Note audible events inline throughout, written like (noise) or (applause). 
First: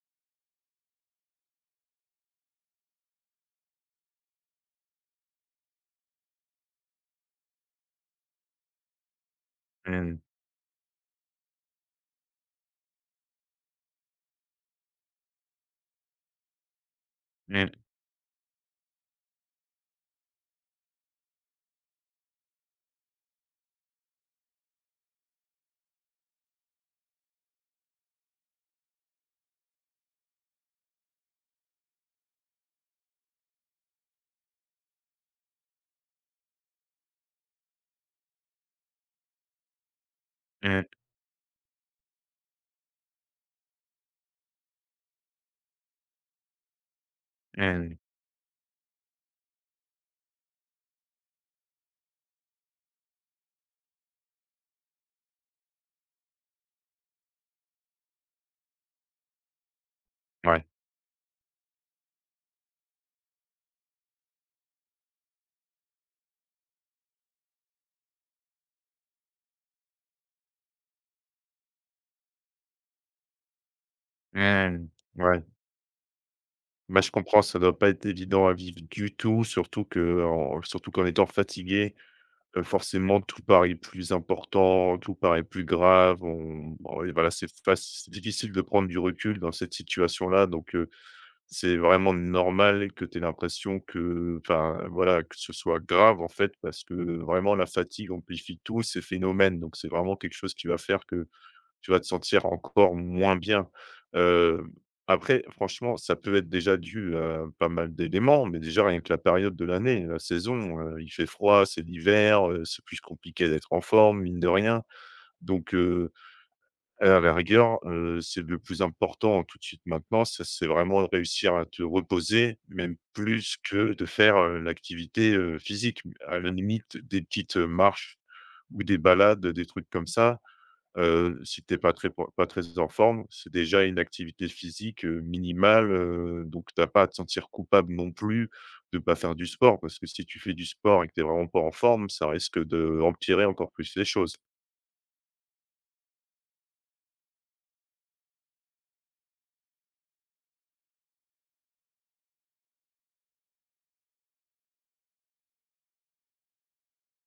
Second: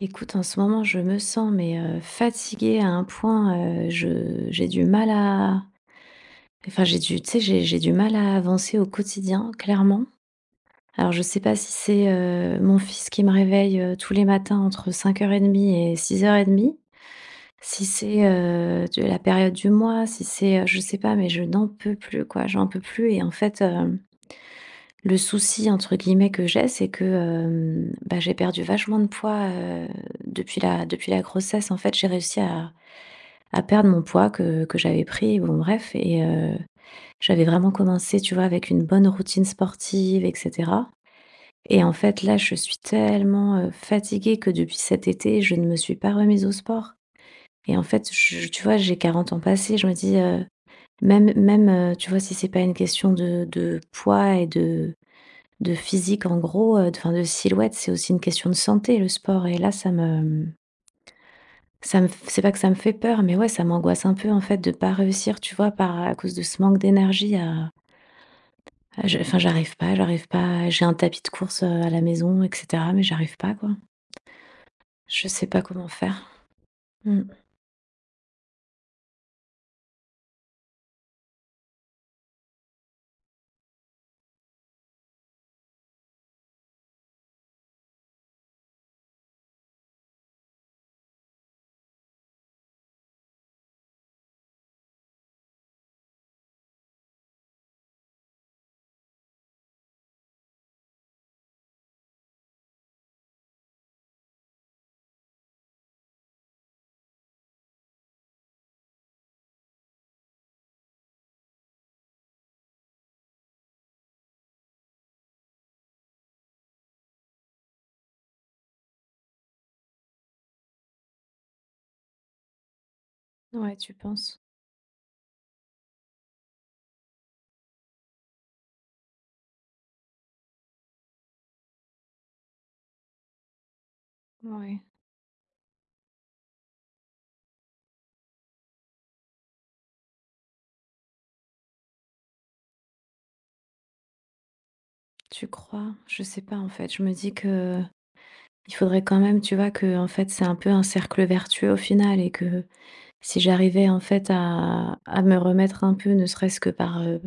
Écoute, en ce moment, je me sens mais fatiguée à un point, je j'ai du mal à enfin, j'ai du, tu sais, j'ai du mal à avancer au quotidien, clairement. Mmh. Alors je sais pas si c'est, mon fils qui me réveille, tous les matins entre 05:30 et 06:30. Mmh. Si c'est, de la période du mois, si c'est, je sais pas, mais je n'en peux plus, quoi, j'en peux plus. Et en fait, le «souci» entre guillemets que j'ai, c'est que, bah, j'ai perdu vachement de poids, depuis la grossesse. En fait, j'ai réussi à perdre mon poids que j'avais pris, bon bref. J'avais vraiment commencé, tu vois, avec une bonne routine sportive et Mmh. cetera, et en fait, là, je suis tellement, fatiguée que depuis cet été, je ne me suis pas remise au sport. Et en Mmh. fait, je tu vois, j'ai 40 ans passés, je me dis, même même, tu vois, si c'est pas une question de poids et de physique en gros, d enfin de silhouette, c'est aussi une question de santé, le sport. Et là ça me, Ouais. ça me f c'est pas que ça me fait peur, mais ouais, ça m'angoisse un peu en fait de pas réussir, tu vois, par à cause de ce manque d'énergie à je enfin, j'arrive pas, j'ai un tapis de course à la maison et cetera, mais j'arrive pas, quoi. Mmh. Je Ouais. sais pas comment faire. Bah, je Mmh. comprends, ça doit pas être évident à vivre du tout, surtout qu'en étant fatigué, forcément tout paraît plus important, tout paraît plus grave. On Oui, voilà, c'est difficile de prendre du recul dans cette situation-là, donc c'est vraiment normal que tu aies l'impression que, enfin, voilà, que ce soit grave, en fait, parce que vraiment la fatigue amplifie tous ces phénomènes, donc c'est vraiment quelque chose qui va faire que tu vas te sentir encore moins bien. Heu, Après, franchement, ça peut être déjà dû à pas mal d'éléments, mais déjà rien que la période de l'année, la saison, il fait froid, c'est l'hiver, c'est plus compliqué d'être en forme, mine de rien. Donc, à la rigueur, c'est le plus important tout de suite maintenant, ça, c'est vraiment de réussir à te reposer, même plus Ouais, tu que de faire, penses? L'activité, physique. À la limite, des petites, marches ou des balades, des trucs comme ça. Si t'es pas très en forme, c'est déjà une activité Ouais. physique, minimale, donc t'as pas à te sentir coupable non plus de pas faire du sport. Parce que si tu fais du sport et que t'es vraiment pas en forme, ça risque de empirer encore plus les choses. Tu crois? Je sais pas en fait. Je me dis que il faudrait quand même, tu vois, que en fait c'est un peu un cercle vertueux au final, et que si j'arrivais en fait à, me remettre un peu, ne serait-ce que par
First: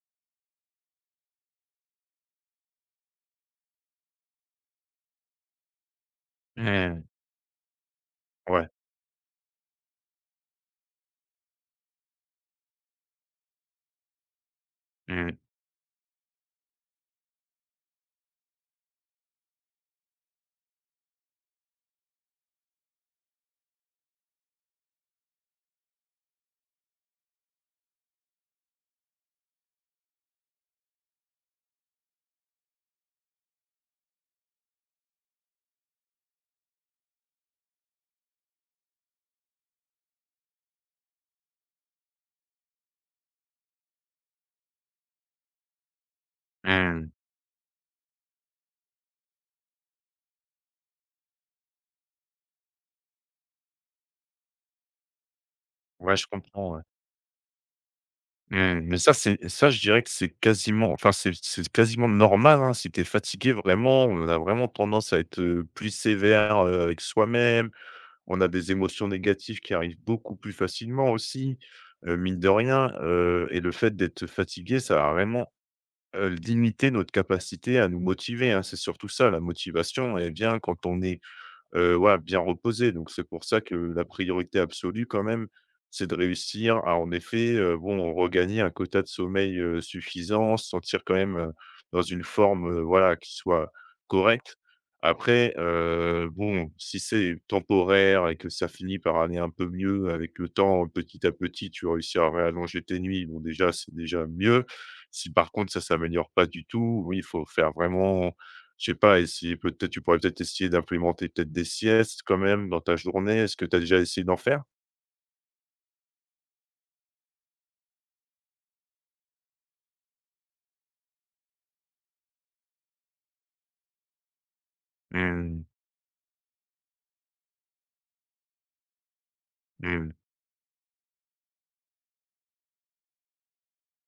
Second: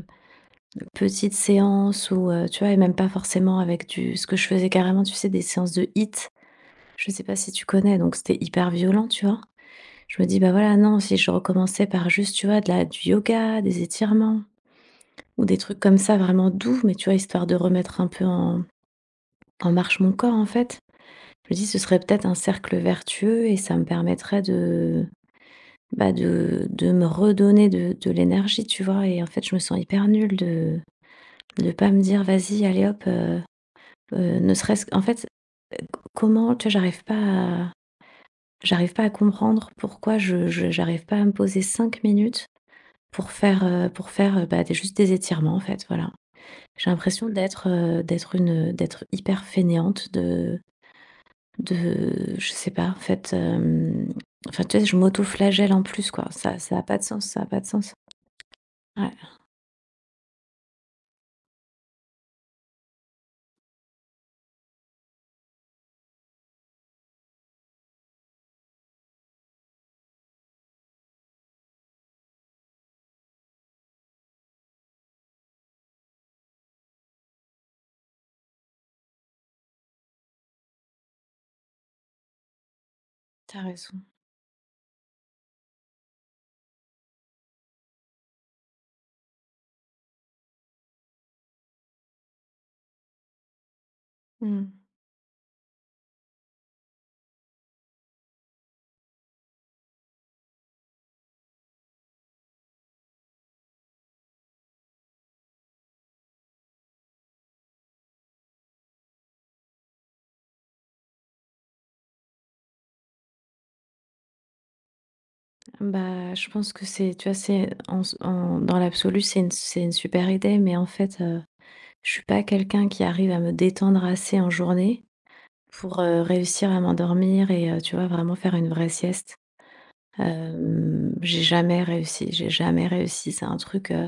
petites séances ou tu vois, et même pas forcément avec du ce que je faisais carrément, tu sais, des séances de hit. Mmh. Je sais pas si tu connais, donc c'était hyper Ouais. violent, tu vois. Je me dis, bah voilà, non, si je recommençais par juste, tu vois, du yoga, des étirements Mmh. ou des trucs comme ça vraiment doux, mais tu vois, histoire de remettre un peu en, marche mon corps en fait. Je me dis, ce serait peut-être un cercle vertueux et ça me permettrait de, bah, de me redonner de l'énergie, tu vois? Et en fait, je me sens hyper nulle de pas me dire: «Vas-y, allez hop», ne serait-ce qu'en fait, c comment, tu vois, j'arrive pas à comprendre pourquoi je j'arrive pas à me poser 5 minutes pour faire, bah, des juste des étirements, en fait, voilà. J'ai Mmh. l'impression d'être, d'être hyper fainéante de je sais pas, en fait, enfin, tu vois, je m'auto-flagelle en plus, Ouais, quoi. je Ça comprends, ça ouais. a pas de sens, ça a pas de sens. Mmh, mais ça, Ouais, c'est ça, je dirais que c'est quasiment, enfin, c'est quasiment normal, hein. Si tu es fatigué, vraiment, on a vraiment tendance à être, plus sévère, avec soi-même. On a des émotions négatives qui arrivent beaucoup plus facilement aussi, mine de rien, et le fait d'être fatigué, ça va vraiment, limiter notre capacité à nous motiver, hein. C'est surtout ça, la motivation, elle vient quand on est, voilà, bien reposé, donc c'est pour tu ça que raison. la priorité absolue quand même, c'est de réussir à, en effet, bon, regagner un quota de sommeil, suffisant, se sentir quand même, dans une forme, voilà, qui soit correcte. Mmh. Après, bon, si c'est temporaire et que ça finit par aller un peu mieux avec le temps, petit à petit, tu réussis à réallonger tes nuits, bon, déjà, c'est déjà mieux. Si par contre ça s'améliore pas du tout, oui, il faut faire vraiment, je sais pas, essayer peut-être, tu pourrais peut-être essayer d'implémenter peut-être des siestes quand même dans ta journée. Est-ce que tu as déjà essayé d'en faire? Bah, je pense que c'est, tu vois, c'est en dans l'absolu, c'est une super idée, mais en fait, je suis pas quelqu'un qui arrive à me détendre assez en journée Mmh, pour, réussir à m'endormir et tu vois, vraiment faire une vraie sieste. mmh, Hem, j'ai jamais réussi, j'ai jamais réussi. C'est un truc.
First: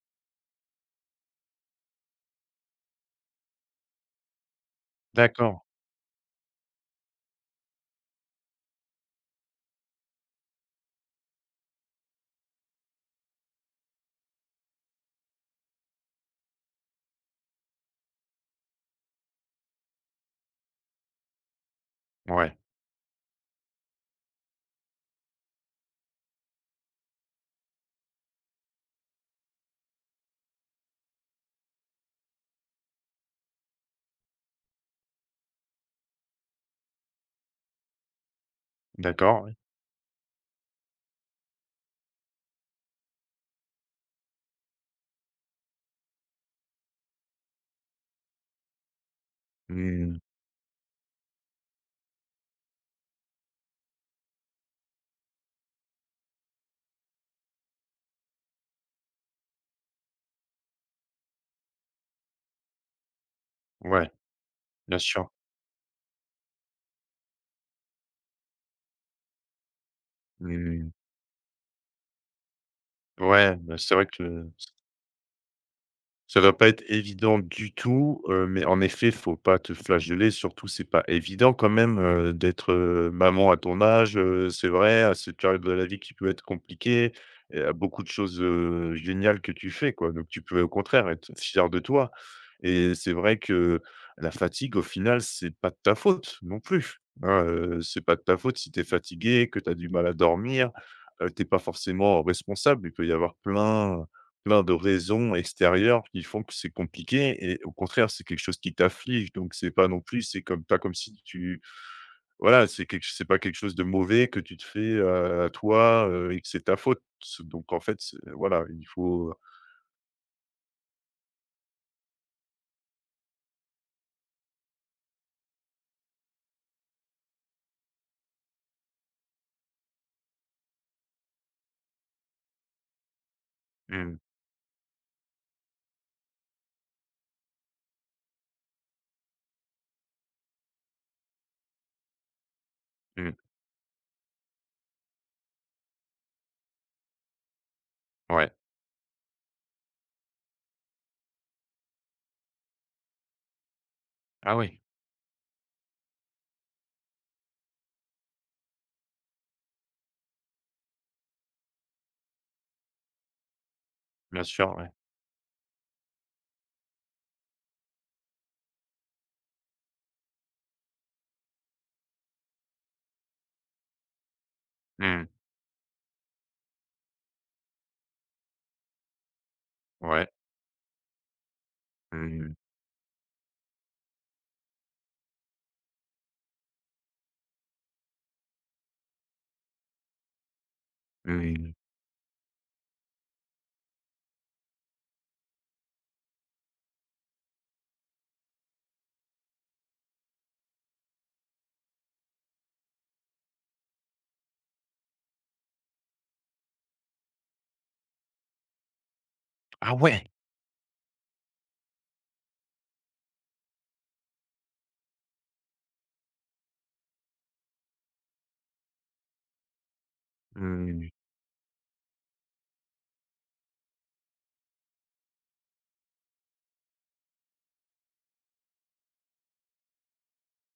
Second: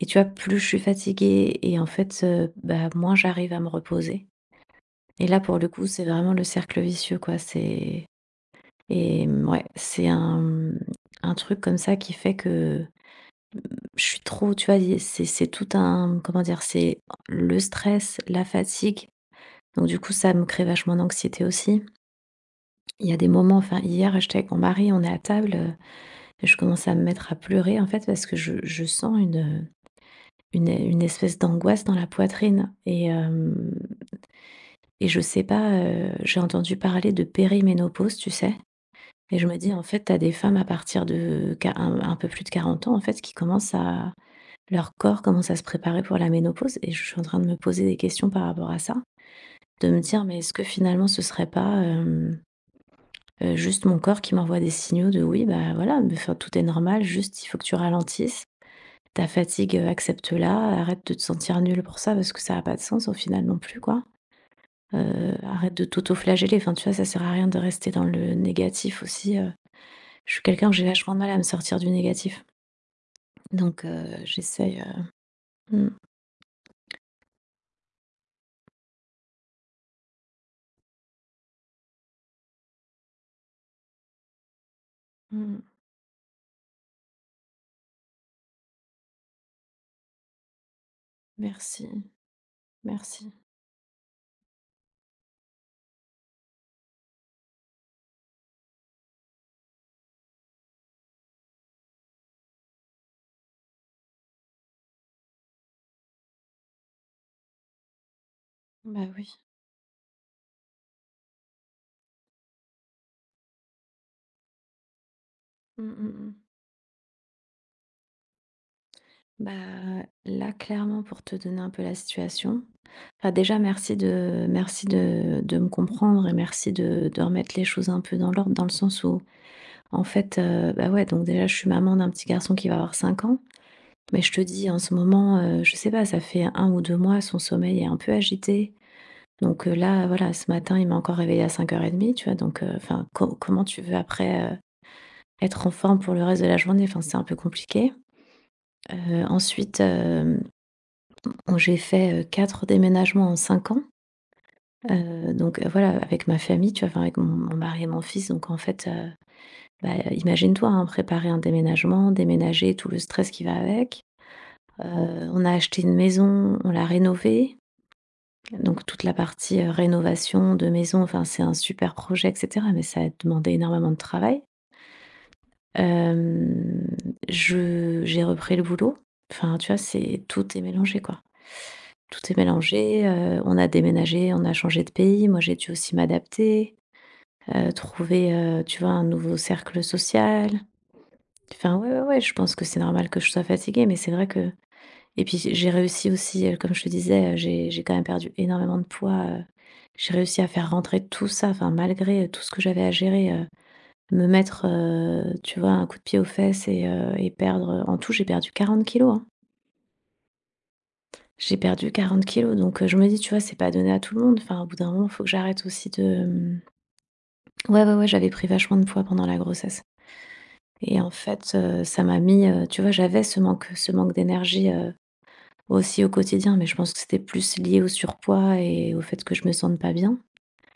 Et tu vois, plus je suis fatiguée, et en fait, bah, moins j'arrive à me reposer. Et là, pour d'accord, le coup, c'est vraiment le cercle vicieux, quoi. C'est ouais, c'est un truc comme ça qui fait que je suis trop, tu vois, i c'est tout un, comment dire? C'est le stress, la fatigue, donc du coup, ça me crée vachement d'anxiété aussi. ouais, Il y a des moments, enfin, hier, j'étais avec mon mari, on est à table, et je commence à me mettre à pleurer, en fait, parce que je sens une, une espèce d'angoisse dans la poitrine. Et je sais pas, j'ai entendu parler de périménopause, tu sais? Et d'accord, je ouais. me dis, en fait, tu as des femmes à partir de qua un peu plus de 40 ans, en fait, qui commencent à leur corps commence à se préparer pour la ménopause, et je suis en train de me poser des questions par rapport à ça. De me Mmh, dire: «Mais est-ce que finalement ce serait pas, juste mon corps qui m'envoie des signaux de: "Oui, bah, voilà, mais enfin, tout est normal, juste il faut que tu ralentisses. Ta fatigue, accepte-la, arrête de te sentir nulle pour ça parce que ça a pas de sens au final non plus, quoi"?» ouais, bien sûr. Arrête de t'autoflageller. Enfin, tu vois, ça sert à rien de rester dans le négatif aussi. Je suis quelqu'un, où j'ai Mmh, vachement de mal à me sortir du négatif. ouais, bah, Donc, c'est vrai que j'essayemmh, ça va pas être évident du tout, mais en effet, faut pas te flageller. Surtout, c'est pas évident quand même, d'être, maman à ton âge, c'est vrai, à cette période mmh. de la vie qui peut être compliquée et à beaucoup de choses, géniales que tu fais, quoi. Donc tu peux au contraire être fier de Merci, toi et c'est merci. vrai que la fatigue, au final, c'est pas de ta faute non plus, hein, c'est pas de ta faute si tu es fatigué, que tu as du mal à dormir, tu pas forcément responsable. Il peut y avoir plein, plein de raisons extérieures qui font que c'est compliqué et au contraire, c'est quelque chose qui Bah, oui. t'afflige, donc c'est pas non plus, c'est comme pas comme si tu, voilà, c'est quelque, c'est pas quelque chose de mauvais que tu te fais, à Mmh, toi, mmh, mmh. Et que c'est ta faute. C'est- Donc en fait, c'est, voilà, il faut. Bah, là, clairement, pour te donner un peu la situation, enfin, déjà, merci de me comprendre et merci de remettre les choses un peu dans l'ordre, dans le sens où, en fait, bah, ouais, donc déjà, je suis maman d'un petit garçon qui va avoir 5 ans. Mmh, Mais je te dis, en ce moment, je sais pas, ça fait 1 ou 2 mois, son sommeil est un peu agité. Donc, là, voilà, ce matin, il m'a encore réveillée à 5:30, tu vois? Donc, enfin, mmh, mmh, comment tu veux après, être en forme pour le reste de la journée? Enfin, c'est un peu compliqué. ouais. Ensuite, bon, j'ai fait, 4 déménagements en 5 ans. Ah oui, Donc, voilà, avec ma famille, tu vois? Enfin, avec mon mari et mon fils. Donc, en fait, bah, imagine-toi, hein, préparer un déménagement, déménager, tout le stress qui va avec. bien sûr, Heu, ouais. on a acheté une maison, on l'a rénovée. Donc toute la partie, rénovation de maison, enfin, c'est un super projet et cetera, mais ça a demandé énormément de travail. Mmh, Hem, je j'ai repris le boulot. Enfin, tu vois, c'est ouais. tout est mélangé, quoi. Tout est Mmh, mélangé, on a déménagé, on a changé de pays. Moi, j'ai dû aussi m'adapter, trouver, tu vois, un nouveau cercle social. mmh. Enfin, ouais, ouais, ouais, je pense que c'est normal que je sois fatiguée, mais c'est vrai que. Et puis j'ai réussi aussi, comme je te disais, j'ai quand même perdu énormément de poids, j'ai réussi à faire rentrer tout ça, enfin malgré tout ce que j'avais à gérer, me mettre, tu vois, un coup de pied aux fesses et perdre, en tout, j'ai perdu 40 kilos, hein. Ah ouais! J'ai perdu 40 kilos. Donc, je me dis, tu vois, c'est pas donné à tout le monde. Enfin, au bout d'un moment, faut que j'arrête aussi de, mmh, ouais, ouais, ouais, j'avais pris vachement de poids pendant la grossesse, et Mmh, en fait, ça m'a mis, tu vois, j'avais ce manque d'énergie, aussi au quotidien, mais je pense que c'était plus lié au surpoids et au fait que je me sente pas bien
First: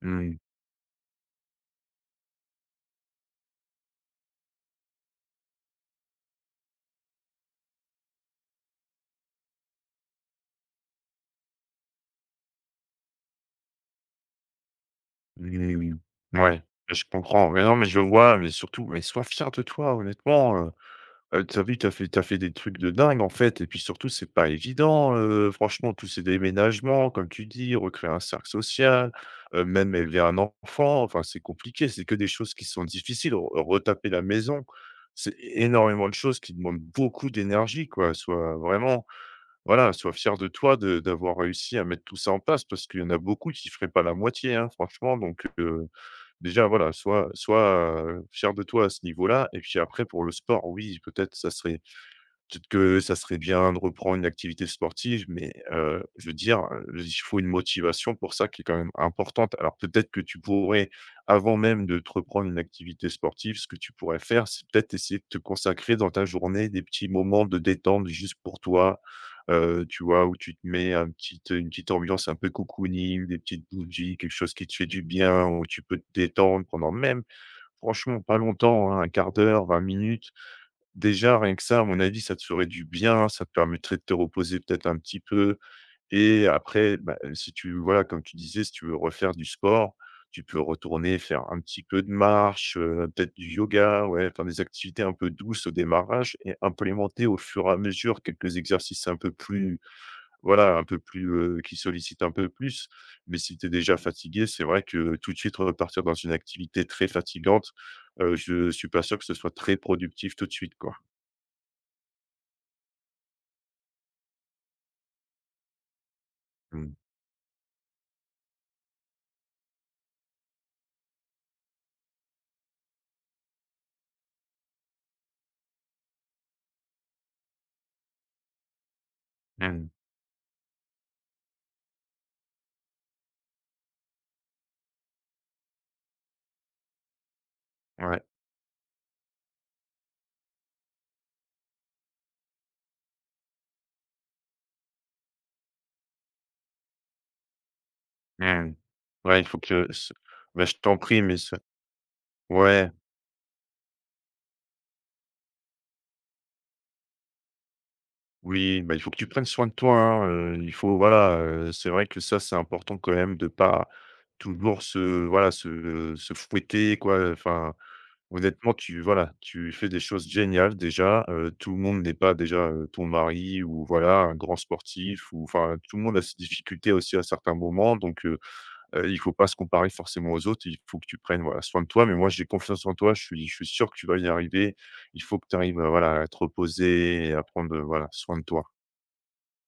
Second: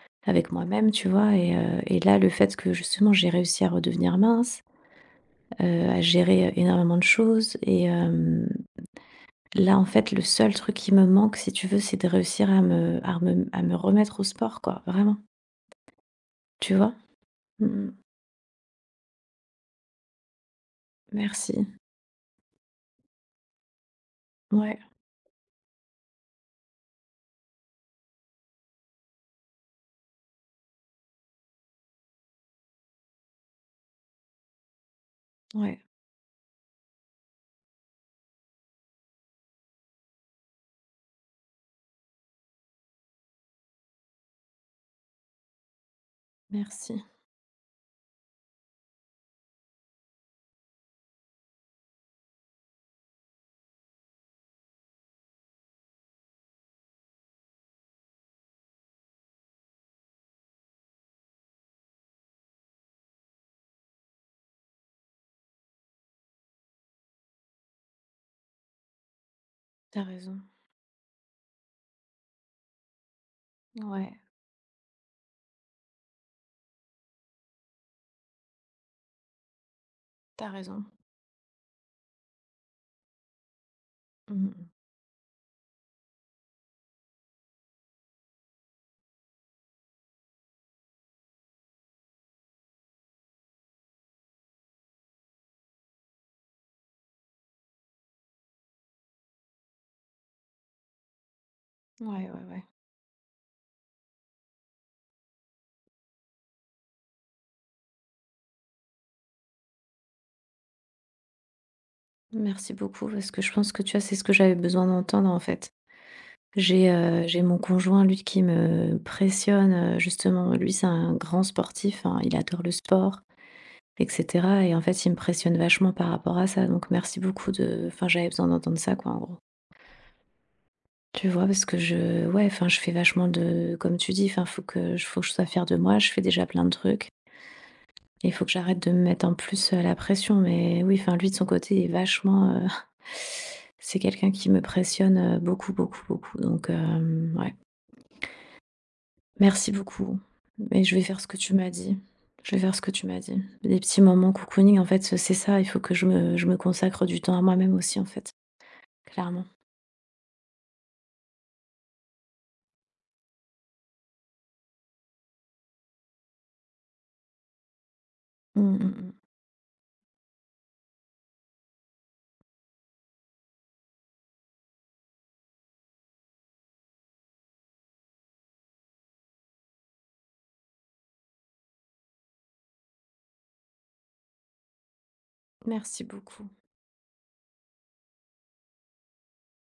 mmh, avec moi-même, tu vois? Et là, le fait que justement j'ai réussi à redevenir mince, à gérer, énormément de choses et là, en fait, le seul truc qui me manque, si tu veux, c'est de réussir à me remettre au sport, quoi, vraiment, mmh, mmh. Ouais, tu vois? je comprends. Mais non, mais Mmh. je vois, mais surtout, mais sois fier de toi, honnêtement. Merci. Tu as vu, tu fait t'as fait des trucs de dingue, en fait et puis surtout, c'est pas Ouais, évident, franchement, tous ces déménagements, comme tu dis, recréer un cercle social, même élever un enfant, enfin, c'est compliqué, c'est que des choses qui sont difficiles. Re Retaper la maison, c'est ouais, énormément de choses qui demandent beaucoup d'énergie, quoi. Sois vraiment, voilà, sois fier de toi de d'avoir réussi à mettre tout ça en place parce qu'il y en a beaucoup qui feraient pas la moitié, hein, franchement, donc déjà, voilà, merci. Fier de toi à ce niveau-là et puis après pour le sport, oui, peut-être ça serait Peut-être que ça serait bien de reprendre une activité sportive, mais je veux dire, il faut une motivation pour ça qui est quand même importante. Alors peut-être que tu pourrais, avant même de te reprendre une activité sportive, ce que tu pourrais faire, c'est peut-être essayer de te consacrer dans ta journée des petits moments de détente juste pour toi, T'as tu vois? Où raison. tu te mets un petit, une petite ambiance un peu cocooning, des petites Ouais, bougies, quelque chose qui te fait du bien, où tu peux te détendre pendant même franchement pas longtemps, hein, 1/4 d'heure, 20 minutes. t'as raison. Déjà, rien que ça, à mon avis, ça te ferait du bien, ça te permettrait de te reposer Mmh. peut-être un petit peu et après, bah, si tu, voilà, comme tu disais, si tu veux refaire du sport, tu peux retourner faire un petit peu de marche, peut-être du yoga, ouais, faire des activités un peu douces au démarrage et implémenter au fur et à mesure quelques exercices un peu plus, voilà, un peu plus, qui sollicitent Ouais, un ouais, peu ouais. plus. Mais si tu es déjà fatigué, c'est vrai que tout de suite repartir dans une activité très fatigante, je suis pas sûr que ce soit très productif tout de suite, quoi. Merci beaucoup parce que je pense que, tu vois, c'est ce que j'avais besoin d'entendre, en fait. J'ai, Mmh. heu, j'ai mon conjoint, lui, qui me pressionne, justement. Lui, c'est un grand sportif, hein, il adore le sport et cetera, et en fait, il me pressionne vachement par rapport à ça. Donc merci beaucoup de enfin, j'avais besoin d'entendre ça, quoi, en gros. Mmh. Tu vois? Parce que je ouais, enfin, je fais vachement de, comme tu dis, enfin, faut que je sois fière de moi, je fais déjà plein de trucs, Ouais, et il faut que j'arrête de me mettre en plus, la pression. Mais oui, enfin, lui, de son côté, il est vachement, (laughs) c'est quelqu'un qui me pressionne, beaucoup, beaucoup, beaucoup, donc ouais. mmh. Ouais, il faut Merci que ce, beaucoup. bah, je Mais je t'en vais faire prie, ce que mais tu ce, m'as dit. Je vais faire ce ouais, que tu m'as dit. Des petits moments cocooning, en fait, c'est ça, il faut que je me consacre du temps à moi-même aussi, en fait, oui, bah, il faut que tu clairement. prennes soin de toi, hein, il faut, voilà, c'est vrai que ça, c'est important quand même de pas toujours se, voilà, se fouetter, quoi, enfin, Mmh honnêtement, mh tu, mh. voilà, tu fais des choses géniales déjà, tout le monde n'est pas déjà, ton mari ou voilà, un grand sportif ou, enfin, tout le monde a ses difficultés aussi à certains moments, donc il faut pas se comparer forcément aux autres. Il faut que tu prennes, voilà, soin de toi. Mais moi, j'ai confiance en toi. Je suis sûr que tu vas y arriver. Il faut que tu arrives, Merci voilà, à te beaucoup. reposer et à prendre, voilà, soin de toi.